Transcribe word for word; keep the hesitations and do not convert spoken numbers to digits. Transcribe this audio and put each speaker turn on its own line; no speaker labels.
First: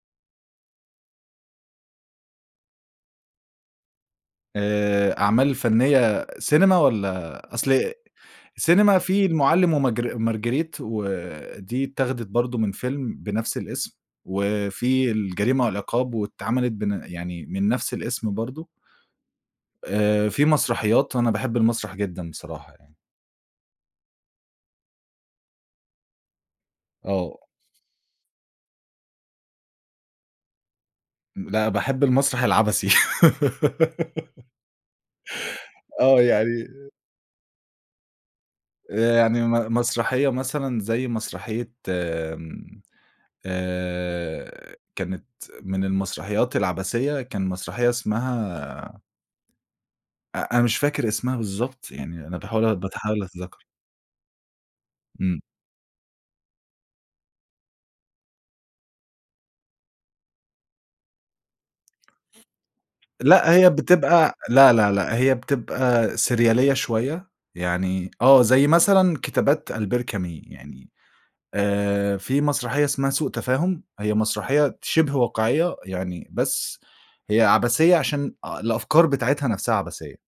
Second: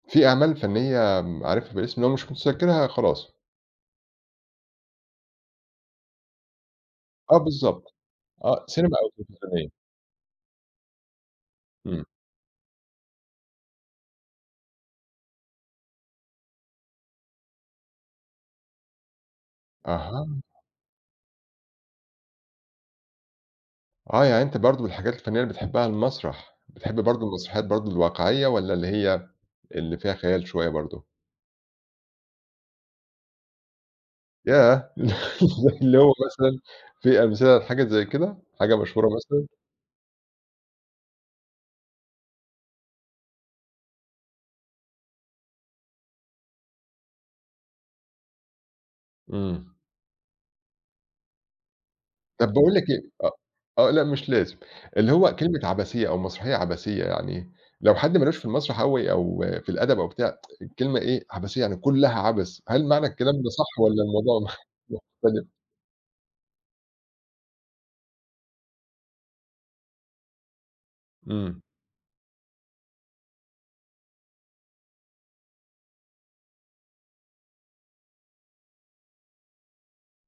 في أعمال فنِّية م عارفها بالاسم؟ لو مش مُتذكِّرها، خلاص.
آآ أعمال فنِّية سينما
آه
والّا أصل
بالضبط. آه، سينما
سينما
أو
في
تلفزيونية.
المُعَلِّم وماجر مارجريت ودي
إمم.
اتّاخدت برضه من فيلم بنَفْس الاسم وفي الجريمة والعقاب واتعملت بن يعني من نَفْس الاسم برضه. آآ
أها.
في مسرحيات وأنا باحِب المسرح جدًا بصراحة يعني.
آه، يعني أنت برضه من الحاجات الفنِّية اللي بتحبّها المسرح، بتحب برضه
آه.
المسرحيات برضه الواقعية والّا اللي هي اللي فيها خيال شوية برضه؟
م لأ، باحِب المسرح العَبَثي.
ياه! زي اللي هو
آه،
مثلًا
يعني
في أمثلة لحاجة زي كده، حاجة مشهورة
آآ يعني
مثلًا؟
م مسرحية مثلًا زي مسرحية م آآ كانت من المسرحيات العَبَثية، كان مسرحية اسمها
إمم.
أ أنا مش فاكر اسمها بالضبط، يعني أنا
طَب باقول
باحاول
لك إيه
بتحاول
آه،
أتذكّر.
آه لأ، مش لازم. اللي هو
إمم.
كلمة عَبَثية أو مسرحية عَبَثية يعني إيه؟ لو حد مالهوش في المسرح أوي أو في الأدب أو بتاع، الكلمة إيه، عَبَثية يعني كُلّها عَبَث، هل معنى الكلام ده
لأ، هي
صح والّا
بتبقى
الموضوع
لأ، لأ،
م
لأ، هي
مختلف؟
بتبقى سِريالية شوية يعني آه، زي مثلًا كتابات ألبير كامي يعني
إمم.
آآ في مسرحية اسمها سوء تفاهم هي مسرحية ت شِبه واقعية يعني بس هي عَبَثية عشان أ الأفكار بتاعتها نَفْسها عَبَثية.